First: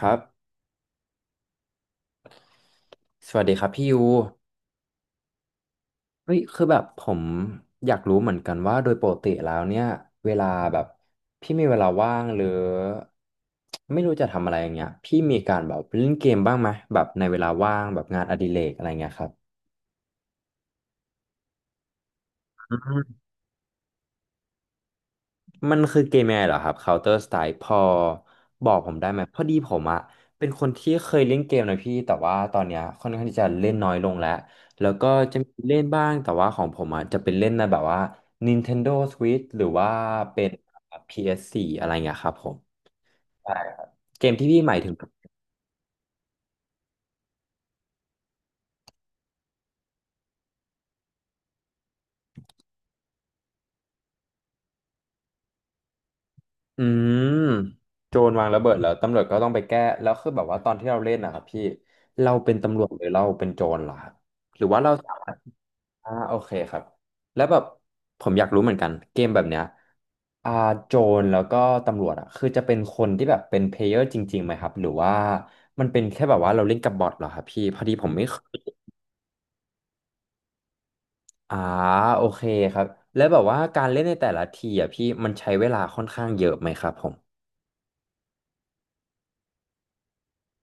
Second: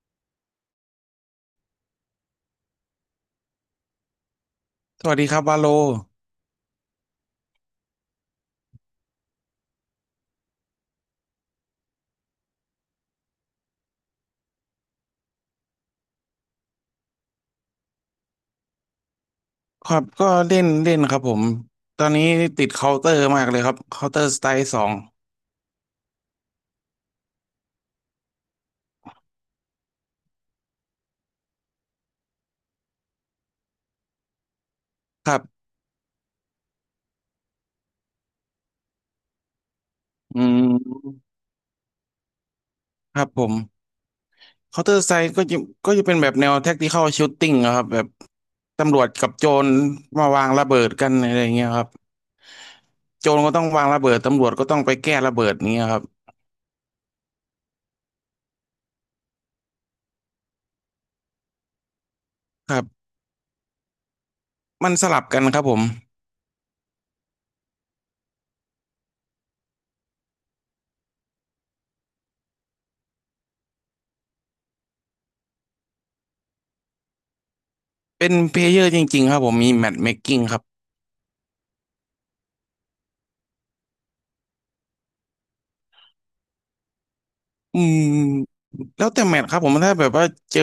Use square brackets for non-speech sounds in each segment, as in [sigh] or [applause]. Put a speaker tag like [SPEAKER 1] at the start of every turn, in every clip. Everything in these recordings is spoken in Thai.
[SPEAKER 1] ครับ สวัสดีครับพี่ยู
[SPEAKER 2] สวัสดีครับวาโล
[SPEAKER 1] เฮ้ยคือแบบผมอยากรู้เหมือนกันว่าโดยปกติแล้วเนี่ยเวลาแบบพี่มีเวลาว่างหรือไม่รู้จะทำอะไรอย่างเงี้ยพี่มีการแบบเล่นเกมบ้างไหมแบบในเวลาว่างแบบงานอดิเรกอะไรเงี้ยครับ
[SPEAKER 2] ครับก็เล่นเล่นครับผมตอนนี้ติดเคาน์เตอร์มากเลยครับเคาน์เตอร์สไตล์ 2
[SPEAKER 1] มันคือเกมยังไงเหรอครับ Counter Strike พอบอกผมได้ไหมพอดีผมอะเป็นคนที่เคยเล่นเกมนะพี่แต่ว่าตอนเนี้ยค่อนข้างที่จะเล่นน้อยลงแล้วแล้วก็
[SPEAKER 2] ค
[SPEAKER 1] จะ
[SPEAKER 2] รั
[SPEAKER 1] มี
[SPEAKER 2] บ
[SPEAKER 1] เล่นบ้างแต่ว่าของผมอะจะเป็นเล่นในแบบว่า Nintendo Switch หรือว่า
[SPEAKER 2] อื
[SPEAKER 1] เป็น
[SPEAKER 2] ม
[SPEAKER 1] PS4 อสโฟร์อะไรเงี้ยครับผม
[SPEAKER 2] ครับผ
[SPEAKER 1] ใช่ครั
[SPEAKER 2] ม
[SPEAKER 1] บเกมที่พี่หมาย
[SPEAKER 2] เคาน์
[SPEAKER 1] ถึ
[SPEAKER 2] เต
[SPEAKER 1] ง
[SPEAKER 2] อร์สไตล์ก็จะเป็นแบบแนวแท็กติคอลชูตติ้งครับแบบตำรวจกับโจรมาวางระเบิดกันอะไรอย่างเงี้ยครับโจรก็ต้องวางระเบิดตำรวจก็ต้องไปแก้ระเบิดนี้ยครับ
[SPEAKER 1] อืมโจรวางระเบิดแล้วตำรวจก็ต้องไปแก้แล้วคือแบบว่าตอนที่เราเล่นนะครับพี่เราเป็น
[SPEAKER 2] ค
[SPEAKER 1] ตำร
[SPEAKER 2] รั
[SPEAKER 1] วจหรื
[SPEAKER 2] บ
[SPEAKER 1] อเราเป็นโจรเหรอครับหรือว่า
[SPEAKER 2] มั
[SPEAKER 1] เรา
[SPEAKER 2] นสลับกันครับผม
[SPEAKER 1] โอเคครับแล้วแบบผมอยากรู้เหมือนกันเกมแบบเนี้ยอ่าโจรแล้วก็ตำรวจอ่ะคือจะเป็นคนที่แบบเป็นเพลเยอร์จริงๆไหมครับหรือว่ามันเป็นแค่แบบว่าเราเล่นกับบอทเหรอครับพี่พอดีผมไม่
[SPEAKER 2] เป็น
[SPEAKER 1] เค
[SPEAKER 2] เพ
[SPEAKER 1] ย
[SPEAKER 2] ลเยอร์จริงๆครับผมมีแมทเมคกิ้งครับ
[SPEAKER 1] อ่าโอเคครับแล้วแบบว่าการเล่นในแต่ละทีอ่ะพี่มันใช้เวลาค่อนข้างเยอะไหมครับผม
[SPEAKER 2] อืมแล้วแต่แมตช์ครับผมถ้าแบบว่าเจอ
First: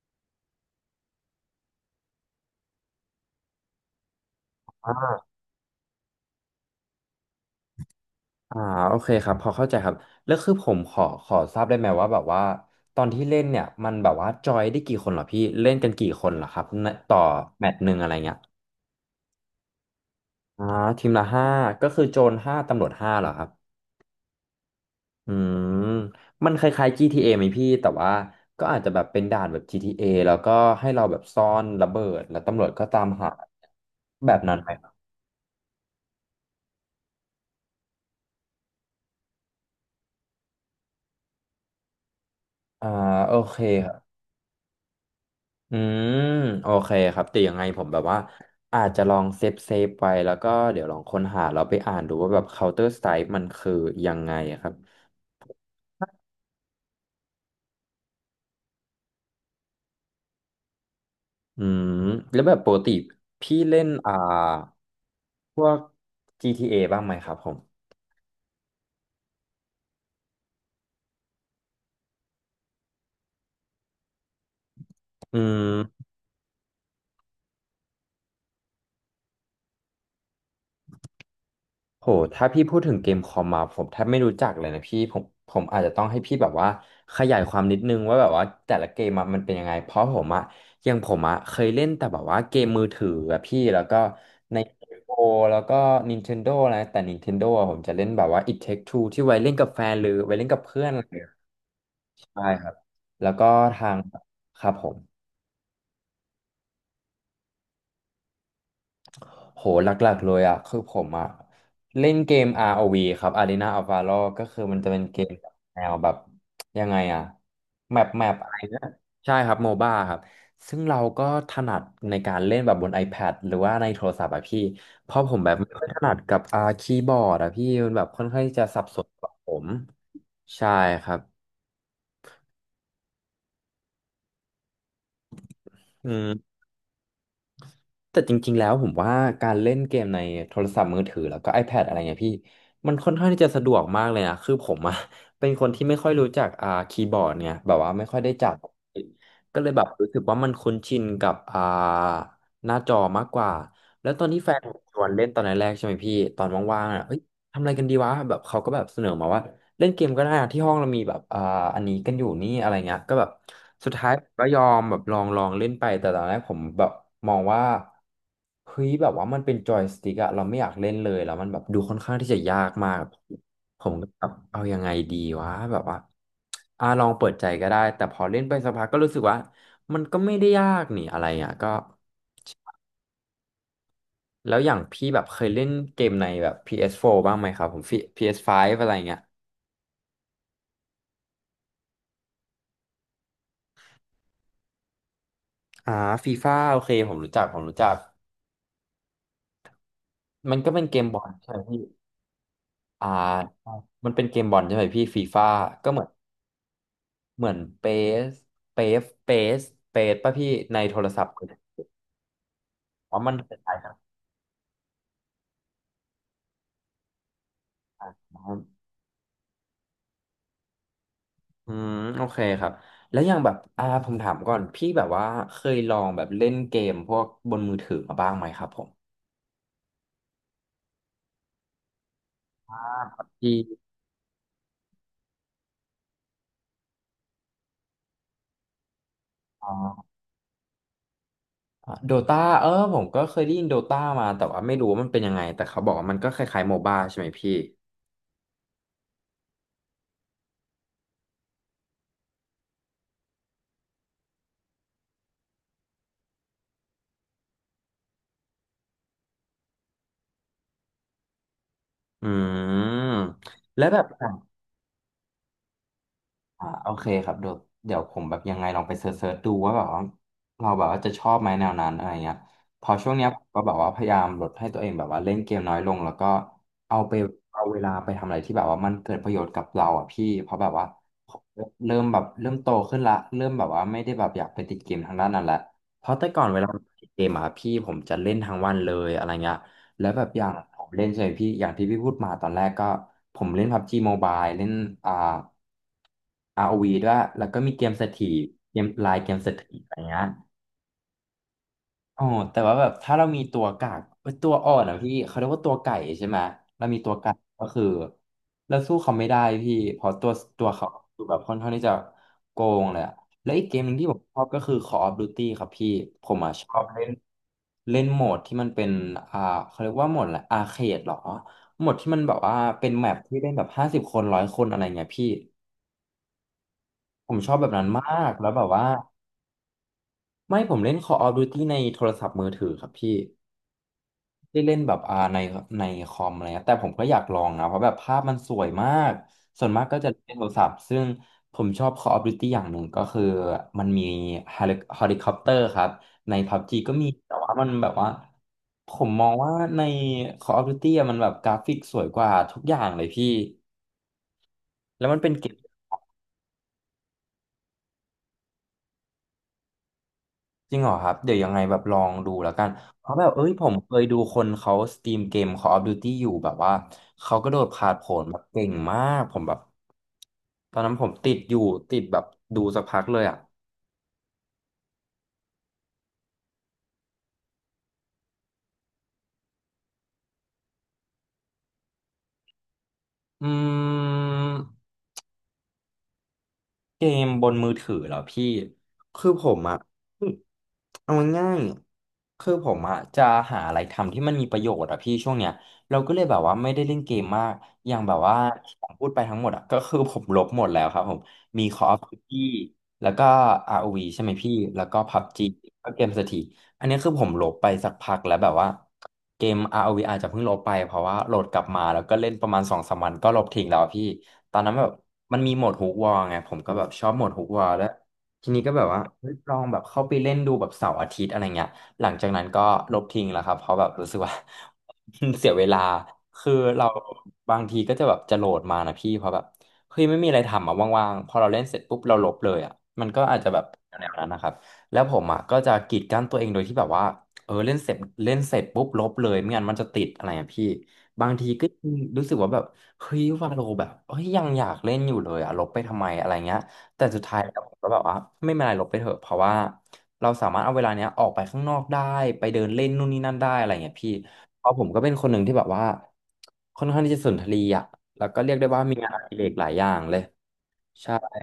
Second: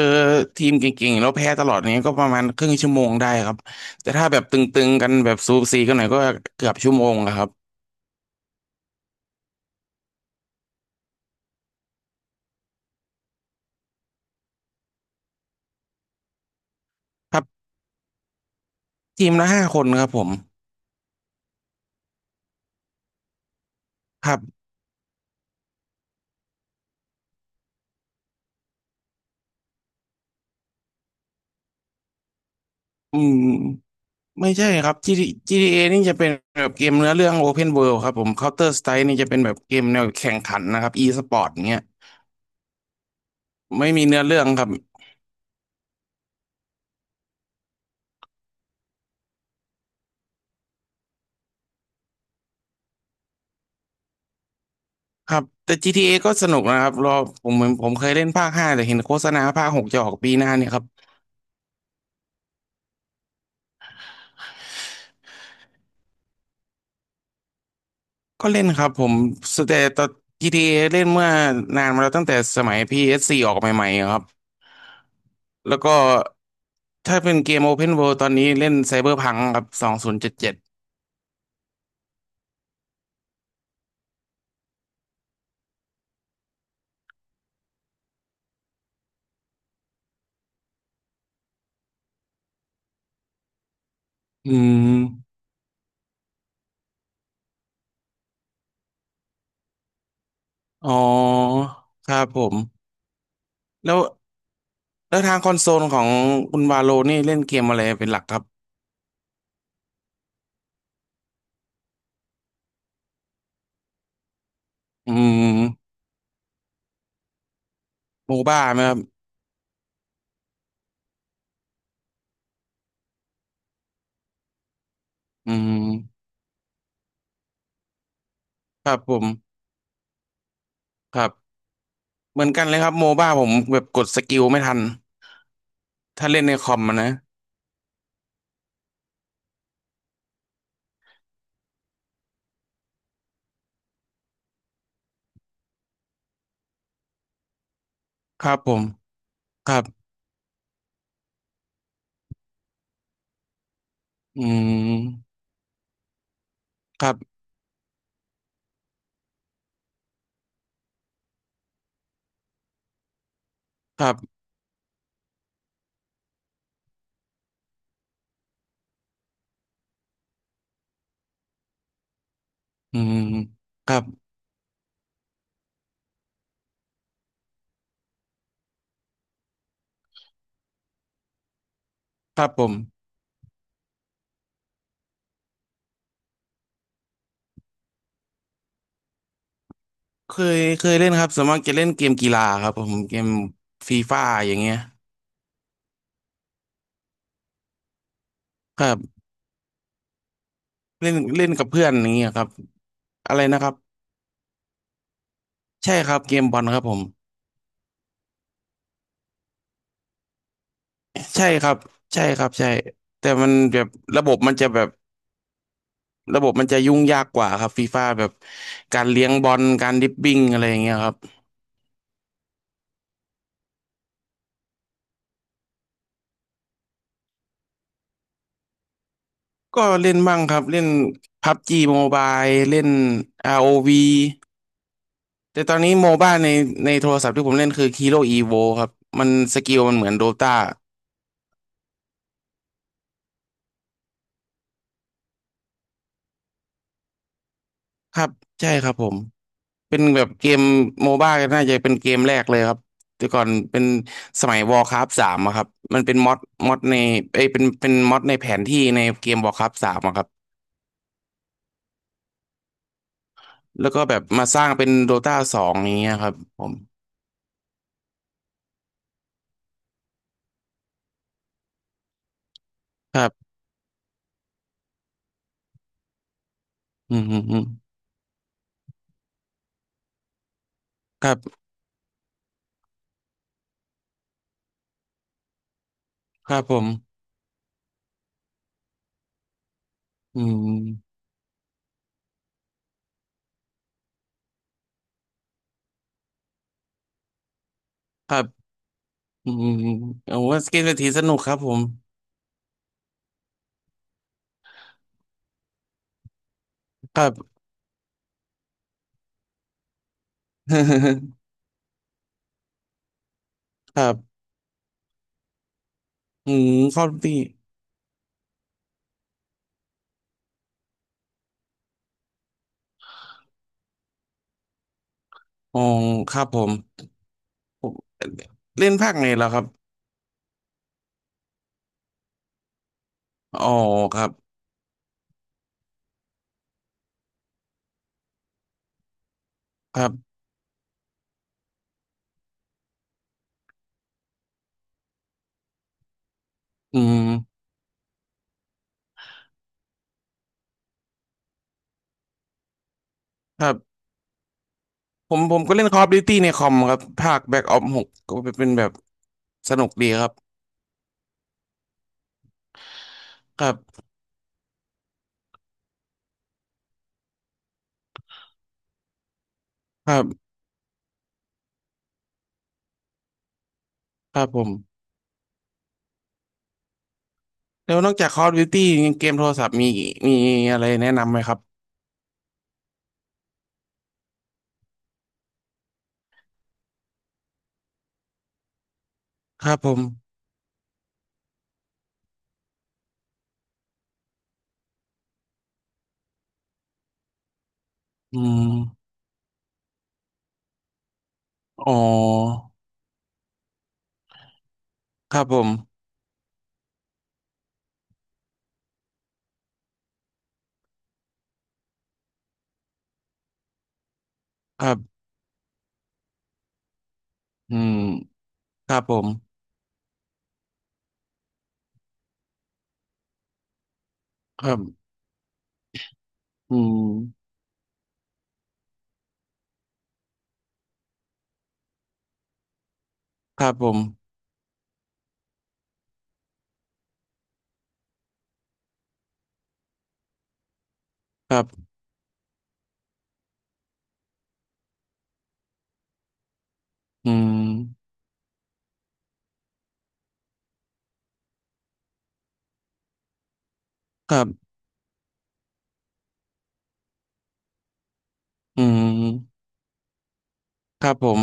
[SPEAKER 2] ทีมเก่งๆแล้วแพ้ตลอดเนี้ยก็ประมาณครึ่งชั่วโมงได้ครับแต่ถ้าแบบตึงๆกันแบบสูสีกันหน่อยก็เกือบชั่วโมงอะครับ
[SPEAKER 1] อ่าโอเคครับพอเข้าใจครับแล้วคือผมขอทราบได้ไหมว่าแบบว่าตอนที่เล่นเนี่ยมันแบบว่าจอยได้กี่คนเหรอพี่เล่นกันกี่คนเหรอครับในต่อ
[SPEAKER 2] ครับ
[SPEAKER 1] แมตช์หนึ่งอะไรเงี้ย
[SPEAKER 2] ทีมละห้าคนครับผม
[SPEAKER 1] อ่าทีมละ5ก็คือโจรห้าตำรวจห้าเหรอครับ
[SPEAKER 2] ครับ
[SPEAKER 1] อืมมันคล้ายๆ GTA ไหมพี่แต่ว่าก็อาจจะแบบเป็นด่านแบบ GTA แล้วก็ให้เราแบบซ่อนระเบิดแล้วตำรวจก็ตาม
[SPEAKER 2] อื
[SPEAKER 1] หา
[SPEAKER 2] ม
[SPEAKER 1] แบบ
[SPEAKER 2] ไม่
[SPEAKER 1] นั้น
[SPEAKER 2] ใช่
[SPEAKER 1] ไหมค
[SPEAKER 2] ค
[SPEAKER 1] รั
[SPEAKER 2] รั
[SPEAKER 1] บ
[SPEAKER 2] บ GTA GTA นี่จะเป็นแบบเกมเนื้อเรื่อง Open World ครับผม Counter Strike นี่จะเป็นแบบเกมแนวแข่งขันนะครับ e-sport เงี้ย
[SPEAKER 1] อ่าโอเคค
[SPEAKER 2] ไม่
[SPEAKER 1] รั
[SPEAKER 2] มี
[SPEAKER 1] บ
[SPEAKER 2] เนื้อเรื่องครับ
[SPEAKER 1] อืมโอเคครับแต่ยังไงผมแบบว่าอาจจะลองเซฟเซฟไว้แล้วก็เดี๋ยวลองค้นหาเราไปอ่านดูว่าแบบ Counter Strike มันคือยังไงอะครับ
[SPEAKER 2] ครับแต่ GTA ก็สนุกนะครับรอผมผมผมเคยเล่นภาค 5แต่เห็นโฆษณาภาค 6จะออกปีหน้าเนี่ยครับ
[SPEAKER 1] อืมแล้วแบบปกติพี่เล่นพวก GTA บ้างไหมครับผม
[SPEAKER 2] ก็เล่นครับผมสเตต GTA เอเล่นเมื่อนานมาแล้วตั้งแต่สมัย PS4 อสโฟร์ออกใหม่ๆครับ
[SPEAKER 1] อื
[SPEAKER 2] แล้วก็
[SPEAKER 1] ม
[SPEAKER 2] ถ้าเป็นเกม Open World ตอนนี้เล่น Cyberpunk ครับ2077องพันเจ็ดสิบเจ็ด
[SPEAKER 1] โหถ้าพี่พูดถึงเกมคอมมาผมแทบไม่รู้จักเลยนะพี่ผมอาจจะต้องให้พี่แบบว่าขยายความนิดนึงว่าแบบว่าแต่ละเกมอะมันเป็นยังไงเพราะผมอะอยังผมอะเคยเล่นแต่แบบว่าเกมมือถืออะพี่แล้วก็
[SPEAKER 2] อื
[SPEAKER 1] ใน
[SPEAKER 2] ม
[SPEAKER 1] โอแล้วก็ Nintendo อะไรแต่ Nintendo อะผมจะเล่นแบบว่า It Take Two ที่ไว้เล่นกับแฟนหรือไว้เล่นกับเพื่อ
[SPEAKER 2] อ๋
[SPEAKER 1] น
[SPEAKER 2] อ
[SPEAKER 1] อะไรอย่างเงี้ย
[SPEAKER 2] ครับผ
[SPEAKER 1] ใช่ครับ
[SPEAKER 2] ม
[SPEAKER 1] แล้วก็ทา
[SPEAKER 2] แล้
[SPEAKER 1] ง
[SPEAKER 2] ว
[SPEAKER 1] ครับผม
[SPEAKER 2] แล้วทางคอนโซลของคุณวาโลนี่เล่นเกมอะไรเป็นหลักครับ
[SPEAKER 1] โหหลักๆเลยอ่ะคือผมอ่ะเล่นเกม ROV ครับ Arena of Valor ก็คือมันจะเป็น
[SPEAKER 2] อื
[SPEAKER 1] เกมแบบแน
[SPEAKER 2] ม
[SPEAKER 1] วแบบยังไงอ่ะแมปแม
[SPEAKER 2] โม
[SPEAKER 1] ปอะไร
[SPEAKER 2] บ้าไหม
[SPEAKER 1] เงี้ย
[SPEAKER 2] ครับ
[SPEAKER 1] ใช่ครับโมบ้าครับซึ่งเราก็ถนัดในการเล่นแบบบน iPad หรือว่าในโทรศัพท์อ่ะพี่เพราะผมแบ
[SPEAKER 2] อื
[SPEAKER 1] บไม่
[SPEAKER 2] ม
[SPEAKER 1] ค่อยถนัดกับคีย์บอร์ดอ่ะพี่มันแบบค่อนข้างที่จะสับ
[SPEAKER 2] ครั
[SPEAKER 1] ส
[SPEAKER 2] บ
[SPEAKER 1] น
[SPEAKER 2] ผม
[SPEAKER 1] กับผมใช่ครั
[SPEAKER 2] ค
[SPEAKER 1] บ
[SPEAKER 2] รับ เหมือนกันเลยครับโมบ้าผมแบบกดสกิลไม่ทัน
[SPEAKER 1] อื
[SPEAKER 2] ถ้าเล่นใน
[SPEAKER 1] ม
[SPEAKER 2] คอมอะนะ
[SPEAKER 1] แต่จริงๆแล้วผมว่าการเล่นเกมในโทรศัพท์มือถือแล้วก็ iPad อะไรเงี้ยพี่มันค่อนข้างที่จะสะดวกมากเลยนะคือผมอะ [laughs] เป็นคนที่ไม่ค่อยรู้จักคีย์บอร์ดเนี่ยแบบว่าไม่ค่อยได้
[SPEAKER 2] ค
[SPEAKER 1] จั
[SPEAKER 2] รั
[SPEAKER 1] บ
[SPEAKER 2] บผม
[SPEAKER 1] ก็เล
[SPEAKER 2] ค
[SPEAKER 1] ย
[SPEAKER 2] รั
[SPEAKER 1] แบ
[SPEAKER 2] บ
[SPEAKER 1] บรู้สึกว่ามันคุ้นชินกับหน้าจอมากกว่าแล้วตอนที่
[SPEAKER 2] อื
[SPEAKER 1] แฟนผมชวนเล่น
[SPEAKER 2] ม
[SPEAKER 1] ตอนแรกๆใช่ไหมพี่ตอนว่างๆอ่ะ
[SPEAKER 2] ครั
[SPEAKER 1] เอ้
[SPEAKER 2] บ
[SPEAKER 1] ย ทำอะไรกันดีวะแบบเขาก็แบบเสนอมาว่าเล่นเกมก็ได้อะที่ห้องเรามีแบบอันนี้กันอยู่นี่อะไรเงี้ยก็แบบสุด
[SPEAKER 2] ค
[SPEAKER 1] ท้า
[SPEAKER 2] รั
[SPEAKER 1] ยผม
[SPEAKER 2] บ
[SPEAKER 1] ก็ยอมแบบลองเล่นไปแต่ตอนแรกผมแบบมองว่าเฮ้ยแบบว่ามันเป็นจอยสติ๊กอะเราไม่อยากเล่นเลยแล้วมันแบบดูค่อนข้างที่จะยากมา
[SPEAKER 2] อื
[SPEAKER 1] ก
[SPEAKER 2] ม
[SPEAKER 1] ผ
[SPEAKER 2] ค
[SPEAKER 1] ม
[SPEAKER 2] รับ
[SPEAKER 1] ก็แบบเอายังไงดีวะแบบว่าลองเปิดใจก็ได้แต่พอเล่นไปสักพักก็รู้สึกว่ามันก็ไม่ได้ยากนี่อะไรอ่ะก็
[SPEAKER 2] ครับผม
[SPEAKER 1] แล้วอย่างพี่แบบเคยเล่นเกมในแบบ PS4 บ้างไหมครับผมฟไ p s ์อะไรเงี้ย
[SPEAKER 2] เคยเล่นครับส่วนมากจะเล่นเกมกีฬาครับผมเกมฟีฟ่าอย่างเงี้ย
[SPEAKER 1] อ่าฟีฟ่าโอเคผมรู้จัก
[SPEAKER 2] ครับ
[SPEAKER 1] มันก็เป็นเกม
[SPEAKER 2] เล่
[SPEAKER 1] บ
[SPEAKER 2] น
[SPEAKER 1] อล
[SPEAKER 2] เล่
[SPEAKER 1] ใช่
[SPEAKER 2] น
[SPEAKER 1] ไหม
[SPEAKER 2] กับ
[SPEAKER 1] พี่
[SPEAKER 2] เพื่อนอย่างเงี้ยครับ
[SPEAKER 1] อ่า
[SPEAKER 2] อะไรนะครับ
[SPEAKER 1] มันเป็นเกมบอลใช่ไหมพี่ฟีฟ่าก็
[SPEAKER 2] ใช่
[SPEAKER 1] เหมือน
[SPEAKER 2] ครับเกมบอลครับผม
[SPEAKER 1] เหมือนสเปสเปสเปสป่ะพี่ในโทรศัพท์เล
[SPEAKER 2] ใช่
[SPEAKER 1] ย
[SPEAKER 2] ครับใช่ครับใช่
[SPEAKER 1] เพา
[SPEAKER 2] แต่
[SPEAKER 1] มัน
[SPEAKER 2] มั
[SPEAKER 1] ค
[SPEAKER 2] น
[SPEAKER 1] ล้าย
[SPEAKER 2] แบ
[SPEAKER 1] ๆ
[SPEAKER 2] บ
[SPEAKER 1] กัน
[SPEAKER 2] ระบบมันจะแบบระบบมันจะยุ่งยากกว่าครับฟีฟ่าแบบ
[SPEAKER 1] นะครับ
[SPEAKER 2] การเลี้ยงบอลการดริบบิ้งอะไรอย่างเงี้ยครับ
[SPEAKER 1] อืมโอเคครับแล้วอย่างแบบผมถามก่อนพี่แบบว่าเคยลองแบบเล่นเกมพวกบนมือถือมาบ้างไหมครับผม
[SPEAKER 2] ก็เล่นบ้างครับเล่นพับจีโมบา
[SPEAKER 1] อ่า
[SPEAKER 2] เล่น
[SPEAKER 1] PUG
[SPEAKER 2] r วี แต่ตอนนี้โมบ้าในโทรศัพท์ที่ผมเล่นคือ Hero Evo ครับมันสกิลมันเหมือนโดตา
[SPEAKER 1] โดตาผมก็เคยได้ยินโดตามาแต่ว่าไม่รู้ว่ามันเป็นยังไงแต่เขาบอกว่ามันก็คล้ายๆโมบ้าใช่ไหมพี่
[SPEAKER 2] ครับใช่ครับผมเป็นแบบเกมโมบ้าน่าจะเป็นเกมแรกเลยครับแต่ก่อนเป็นสมัย Warcraft สามอะครับมันเป็นม็อดในเอ้ยเป็นม็อดในแผนที่ในเกม Warcraft สามอะครับ
[SPEAKER 1] อืมแล้
[SPEAKER 2] แล้
[SPEAKER 1] ว
[SPEAKER 2] ว
[SPEAKER 1] แบ
[SPEAKER 2] ก็
[SPEAKER 1] บ
[SPEAKER 2] แบบมาสร้างเป็นโดตา 2อย่างเงี้ยครับผม
[SPEAKER 1] โอเคครับเดี๋ยวผมแบบยังไงลองไปเสิร์ชดูว่าแบบว่าเราแบบว่าจะชอบไหมแนวนั้นอะไรเงี้ยพอช่วง
[SPEAKER 2] ค
[SPEAKER 1] เนี้
[SPEAKER 2] รั
[SPEAKER 1] ยผม
[SPEAKER 2] บ
[SPEAKER 1] ก็แบบว่าพยายามลดให้ตัวเองแบบว่าเล่นเกมน้อยลงแล้วก็เอาไป
[SPEAKER 2] อืมอืมอื
[SPEAKER 1] เอา
[SPEAKER 2] ม
[SPEAKER 1] เวลาไปทำอะไรที่แบบว่ามันเกิดประโยชน์กับเราอ่ะพี่เพราะแบบว่า
[SPEAKER 2] ค
[SPEAKER 1] ผ
[SPEAKER 2] รั
[SPEAKER 1] ม
[SPEAKER 2] บ
[SPEAKER 1] เริ่มโตขึ้นละเริ่มแบบว่าไม่ได้แบบอยากไปติดเกมทางด้านนั้นละเพราะแต่ก่อน
[SPEAKER 2] ค
[SPEAKER 1] เว
[SPEAKER 2] รับ
[SPEAKER 1] ลา
[SPEAKER 2] ผม
[SPEAKER 1] ติดเกมอ่ะพี่ผมจะเล่นทั้งวันเลยอะไรเงี้ย แล้วแบบอ
[SPEAKER 2] อื
[SPEAKER 1] ย่างผมเล่น
[SPEAKER 2] ม
[SPEAKER 1] ใช่ไหมพี่อย่างที่พี่พูดมาตอนแรกก็ผมเล่น p บบ g Mobile เล่นอ่า r o ีด้วยแล้วก็มีเกมเศรษฐี
[SPEAKER 2] ครับ
[SPEAKER 1] เกมเศ
[SPEAKER 2] อื
[SPEAKER 1] รษฐี
[SPEAKER 2] ม
[SPEAKER 1] อะไรเงี้ย
[SPEAKER 2] โอ้ว่าเกมเศรษฐีสนุกครับผม
[SPEAKER 1] อ๋อแต่ว่าแบบถ้าเรามีตัวกากเอ้ยตัวอ่อนอ่ะพี่เขาเรียกว่าตัวไก่ใช่ไหมเรามีตัว
[SPEAKER 2] ครั
[SPEAKER 1] กา
[SPEAKER 2] บ
[SPEAKER 1] กก็คือเราสู้เขาไม่ได้พี่เพราะตัวเขาคือแบ
[SPEAKER 2] [laughs]
[SPEAKER 1] บค่อนข้างที่จะโกงเลยอะและอีกเกมหนึ่ง
[SPEAKER 2] ค
[SPEAKER 1] ที่
[SPEAKER 2] รั
[SPEAKER 1] ผมช
[SPEAKER 2] บ
[SPEAKER 1] อบก็คือ Call of Duty ครับพี่ผม
[SPEAKER 2] อื
[SPEAKER 1] อ่ะช
[SPEAKER 2] ม
[SPEAKER 1] อบ
[SPEAKER 2] ค
[SPEAKER 1] เล่
[SPEAKER 2] อล
[SPEAKER 1] น
[SPEAKER 2] ตี้
[SPEAKER 1] เล่นโหมดที่มันเป็นอ่าเขาเรียกว่าโหมดอะไรอาเคดหรอ โหมดที่มันแบบว่าเป็นแมปที่เล่นแบบห้าสิบคนร้อยคนอะไรเงี้ยพี่
[SPEAKER 2] อ๋อครับผม
[SPEAKER 1] ผมชอบแบบนั้
[SPEAKER 2] ผ
[SPEAKER 1] น
[SPEAKER 2] ม
[SPEAKER 1] มาก แล้วแบบว่า
[SPEAKER 2] เล่นภาคไหนแล้วครับ
[SPEAKER 1] ไม่ผมเล่น Call of Duty ในโทรศัพท์มือถือครับพี่
[SPEAKER 2] อ๋อครับ
[SPEAKER 1] ได้เล่นแบบในในคอมอะไรเงี้ยแต่ผมก็อยากลองนะเพราะแบบภาพมันสวยมากส่วนมากก็
[SPEAKER 2] ครั
[SPEAKER 1] จะเล่นใน
[SPEAKER 2] บ
[SPEAKER 1] โทรศัพท์ซึ่งผมชอบ Call of Duty อย่างหนึ่งก็คือมันมีเฮลิคอปเตอร์ครับใน PUBG ก็
[SPEAKER 2] อื
[SPEAKER 1] มีแต่ว่า
[SPEAKER 2] ม
[SPEAKER 1] มันแบบว่าผมมองว่าใน Call of Duty อะมันแบบกราฟิกสวยกว่าทุกอย่างเลยพี่
[SPEAKER 2] ครับ
[SPEAKER 1] แล้วมันเป็
[SPEAKER 2] ผ
[SPEAKER 1] น
[SPEAKER 2] ม
[SPEAKER 1] เก
[SPEAKER 2] ผ
[SPEAKER 1] ม
[SPEAKER 2] มก็เล่นคอลดิวตี้ในคอมครับภาคแบ็กออฟหกก็เป็นแบบสนุกดีครับ
[SPEAKER 1] จริงเหรอครับเดี๋ยวยังไงแบบลองดูแล้วกันเพราะแบบเอ้ย
[SPEAKER 2] ค
[SPEAKER 1] ผ
[SPEAKER 2] รั
[SPEAKER 1] มเคย
[SPEAKER 2] บ
[SPEAKER 1] ดูคนเขาสตรีมเกม Call of Duty อยู่แบบว่าเขาก็โดดผาดโผนแบบเก่งมากผมแบบ
[SPEAKER 2] ครับ
[SPEAKER 1] ตอนนั้นผมติดอยู่ติดแบบดูสักพักเลยอ่ะ
[SPEAKER 2] ครับผมแล้วนอกจากคอลดิวตี้เกมโทรศัพท์มีอะไรแนะนำไหมครับ
[SPEAKER 1] อืมเกมบนมือถือเหรอพี่คือผม
[SPEAKER 2] ครั
[SPEAKER 1] อ่ะ
[SPEAKER 2] บผม
[SPEAKER 1] เอาง่ายๆคือผมอ่ะจะหาอะไรทำที่มันมีประโยชน์อ่ะพี่ช่วงเนี้ยเราก็เลยแบบว่าไม่ได้เล่นเกมมากอย่างแบบว่า
[SPEAKER 2] อื
[SPEAKER 1] ที่ผม
[SPEAKER 2] ม
[SPEAKER 1] พูดไปทั้งหมดอ่ะก็คือผมลบหมดแล้วครับผมมี Call
[SPEAKER 2] อ๋อ
[SPEAKER 1] of Duty แล้วก็ ROV ใช่ไหมพี่แล้วก็
[SPEAKER 2] ครั
[SPEAKER 1] PUBG
[SPEAKER 2] บผ
[SPEAKER 1] แล้วก็เก
[SPEAKER 2] ม
[SPEAKER 1] มเศรษฐี อันนี้คือผมลบไปสักพักแล้วแบบว่าเกม ROV อวีอาจจะเพิ่งลบไปเพราะว่าโหลดกลับมาแล้วก็เล่นประมาณสองสามวันก็ลบทิ้งแล้วอะพี่ตอนนั้น
[SPEAKER 2] ค
[SPEAKER 1] แบบ
[SPEAKER 2] รับ
[SPEAKER 1] มันมีโหมดฮุกวอลไงผมก็แบบชอบโหมดฮุกวอล
[SPEAKER 2] อื
[SPEAKER 1] แล้ว
[SPEAKER 2] ม
[SPEAKER 1] ทีนี้ก็แบบ
[SPEAKER 2] ครั
[SPEAKER 1] ว่า
[SPEAKER 2] บผม
[SPEAKER 1] เฮ้ยลองแบบเข้าไปเล่นดูแบบเสาร์อาทิตย์อะไรเงี้ยหลังจากนั้นก็ลบทิ้งแล้วครับเพราะแบบรู้สึกว่า
[SPEAKER 2] ครับ
[SPEAKER 1] [laughs] เสียเวลาคือ
[SPEAKER 2] อื
[SPEAKER 1] เรา
[SPEAKER 2] ม
[SPEAKER 1] บางทีก็จะแบบจะโหลดมานะพี่เพราะแบบเฮ้ยไม่มีอะไรทำอ่ะว่างๆพอเราเล่นเสร็จปุ๊บเราลบเลยอ่ะมันก็อาจจะแบ
[SPEAKER 2] ค
[SPEAKER 1] บ
[SPEAKER 2] รับผ
[SPEAKER 1] แนวๆนั้น
[SPEAKER 2] ม
[SPEAKER 1] นะครับ แล้วผมอ่ะก็จะกีดกั้นตัวเองโดยที่แบบว่าเออเล่นเสร็จปุ๊บลบเลยไม่งั้นมันจะติดอะไรอ่ะพี่บางที
[SPEAKER 2] ครั
[SPEAKER 1] ก็
[SPEAKER 2] บ
[SPEAKER 1] รู้สึกว่าแบบเฮ้ยวาโลแบบเฮ้ยยังอยากเล่นอยู่เลยอ่ะลบไปทำไมอะไรเงี้ยแต่สุด
[SPEAKER 2] อื
[SPEAKER 1] ท้ายแล้
[SPEAKER 2] ม
[SPEAKER 1] วผมก็แบบว่าไม่เป็นไรลบไปเถอะเพราะว่าเราสามารถเอาเวลาเนี้ยออกไปข้างนอกได้ไปเดินเล่นนู่นนี่นั่นได้อะไรเงี้ยพี่
[SPEAKER 2] ครั
[SPEAKER 1] เพ
[SPEAKER 2] บ
[SPEAKER 1] ราะผมก็เป็นคนหนึ่งที่แบบว่าค่อนข้างที่จะสุนทรีย์อ่ะแล้วก็เรียกได้
[SPEAKER 2] อื
[SPEAKER 1] ว่ามีงานอดิเรกห
[SPEAKER 2] ม
[SPEAKER 1] ลายอย่างเลย
[SPEAKER 2] ครั
[SPEAKER 1] ใช่
[SPEAKER 2] บผม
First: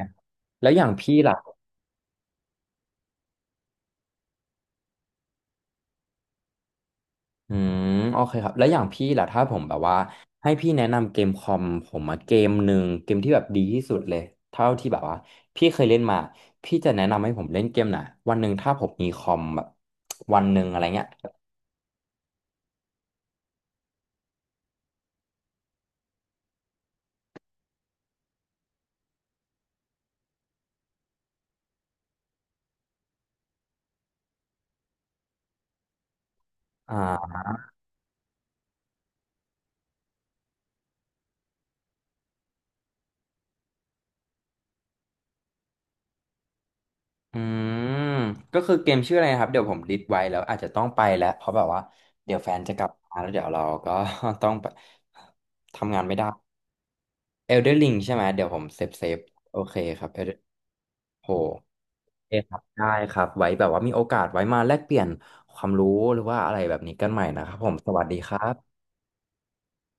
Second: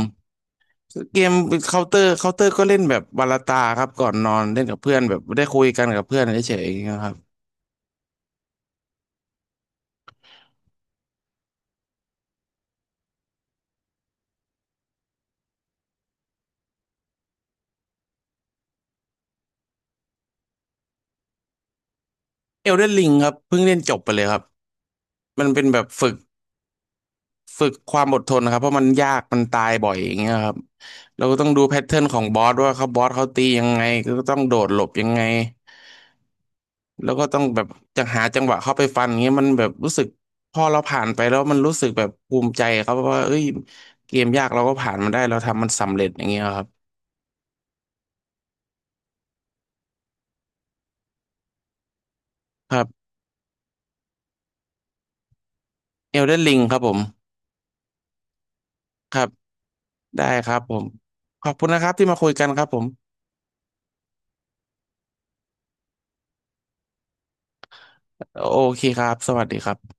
[SPEAKER 1] แล้วอย่างพี่
[SPEAKER 2] เกม
[SPEAKER 1] ล่ะ
[SPEAKER 2] เคาน์เตอร์ก็เล่นแบบวาลาตาครับก่อนนอนเล่นกับเพื่อนแบบได้คุยกันกับเพื่อนเฉยๆนยางเงี้ยครับ
[SPEAKER 1] อืมโอเคครับแล้วอย่างพี่ล่ะถ้าผมแบบว่าให้พี่แนะนำเกมคอมผมมาเกมหนึ่งเกมที่แบบดีที่สุดเลยเท่าที่แบบว่าพี่เคยเล่นมาพี่จะแนะนำให้ผมเล่นเกมไหนวันหนึ่งถ้าผมมีคอมแบบวันหนึ่งอะไรเงี้ย
[SPEAKER 2] เอลเดนลิงครับเพิ่งเล่นจบไปเลยครับมันเป็นแบบฝึกความอดทนนะครับเพราะมันยากมันตายบ่อยอย่างเงี้ยครับเราก็ต้องดูแพทเทิร์นของบอสว่าเขาบอสเขาตียังไงก็ต้องโดดหลบยังไงแล้วก็
[SPEAKER 1] อ่า
[SPEAKER 2] ต้องแบบจะหาจังหวะเข้าไปฟันเงี้ยมันแบบรู้สึกพอเราผ่านไปแล้วมันรู้สึกแบบภูมิใจครับว่าเอ้ยเกมยากเราก็ผ่านมันได้เราทำมันสำเร็จอย่างเงี้ยครั
[SPEAKER 1] อืมก็คือเกมชื่ออะไรนะครับเดี๋ยวผมลิสต์ไว้แล้วอาจจะต้องไปแล้วเพราะแบบว่าเดี๋ยวแฟนจะกลั
[SPEAKER 2] บ
[SPEAKER 1] บมาแล้วเดี๋ยวเราก็ [laughs] ต้องไปทำงานไม่
[SPEAKER 2] เอล
[SPEAKER 1] ได้
[SPEAKER 2] เดนลิงครับผม
[SPEAKER 1] Elder Ring ใช่ไหมเดี๋ยวผมเซ
[SPEAKER 2] ค
[SPEAKER 1] ฟ
[SPEAKER 2] รับ
[SPEAKER 1] โอเคครับ
[SPEAKER 2] ได้
[SPEAKER 1] Elder
[SPEAKER 2] ครับผม
[SPEAKER 1] โห
[SPEAKER 2] ขอบคุณนะครับที่มา
[SPEAKER 1] โอ
[SPEAKER 2] คุ
[SPEAKER 1] เค
[SPEAKER 2] ยกัน
[SPEAKER 1] ครั
[SPEAKER 2] ค
[SPEAKER 1] บ
[SPEAKER 2] รับผ
[SPEAKER 1] ได้
[SPEAKER 2] ม
[SPEAKER 1] ครับไว้แบบว่ามีโอกาสไว้มาแลกเปลี่ยนความรู้หรือว่าอะไรแบบนี้กันใหม่นะครับผมสวัสดีครั
[SPEAKER 2] โอ
[SPEAKER 1] บ
[SPEAKER 2] เคครับ สวัสดีครับ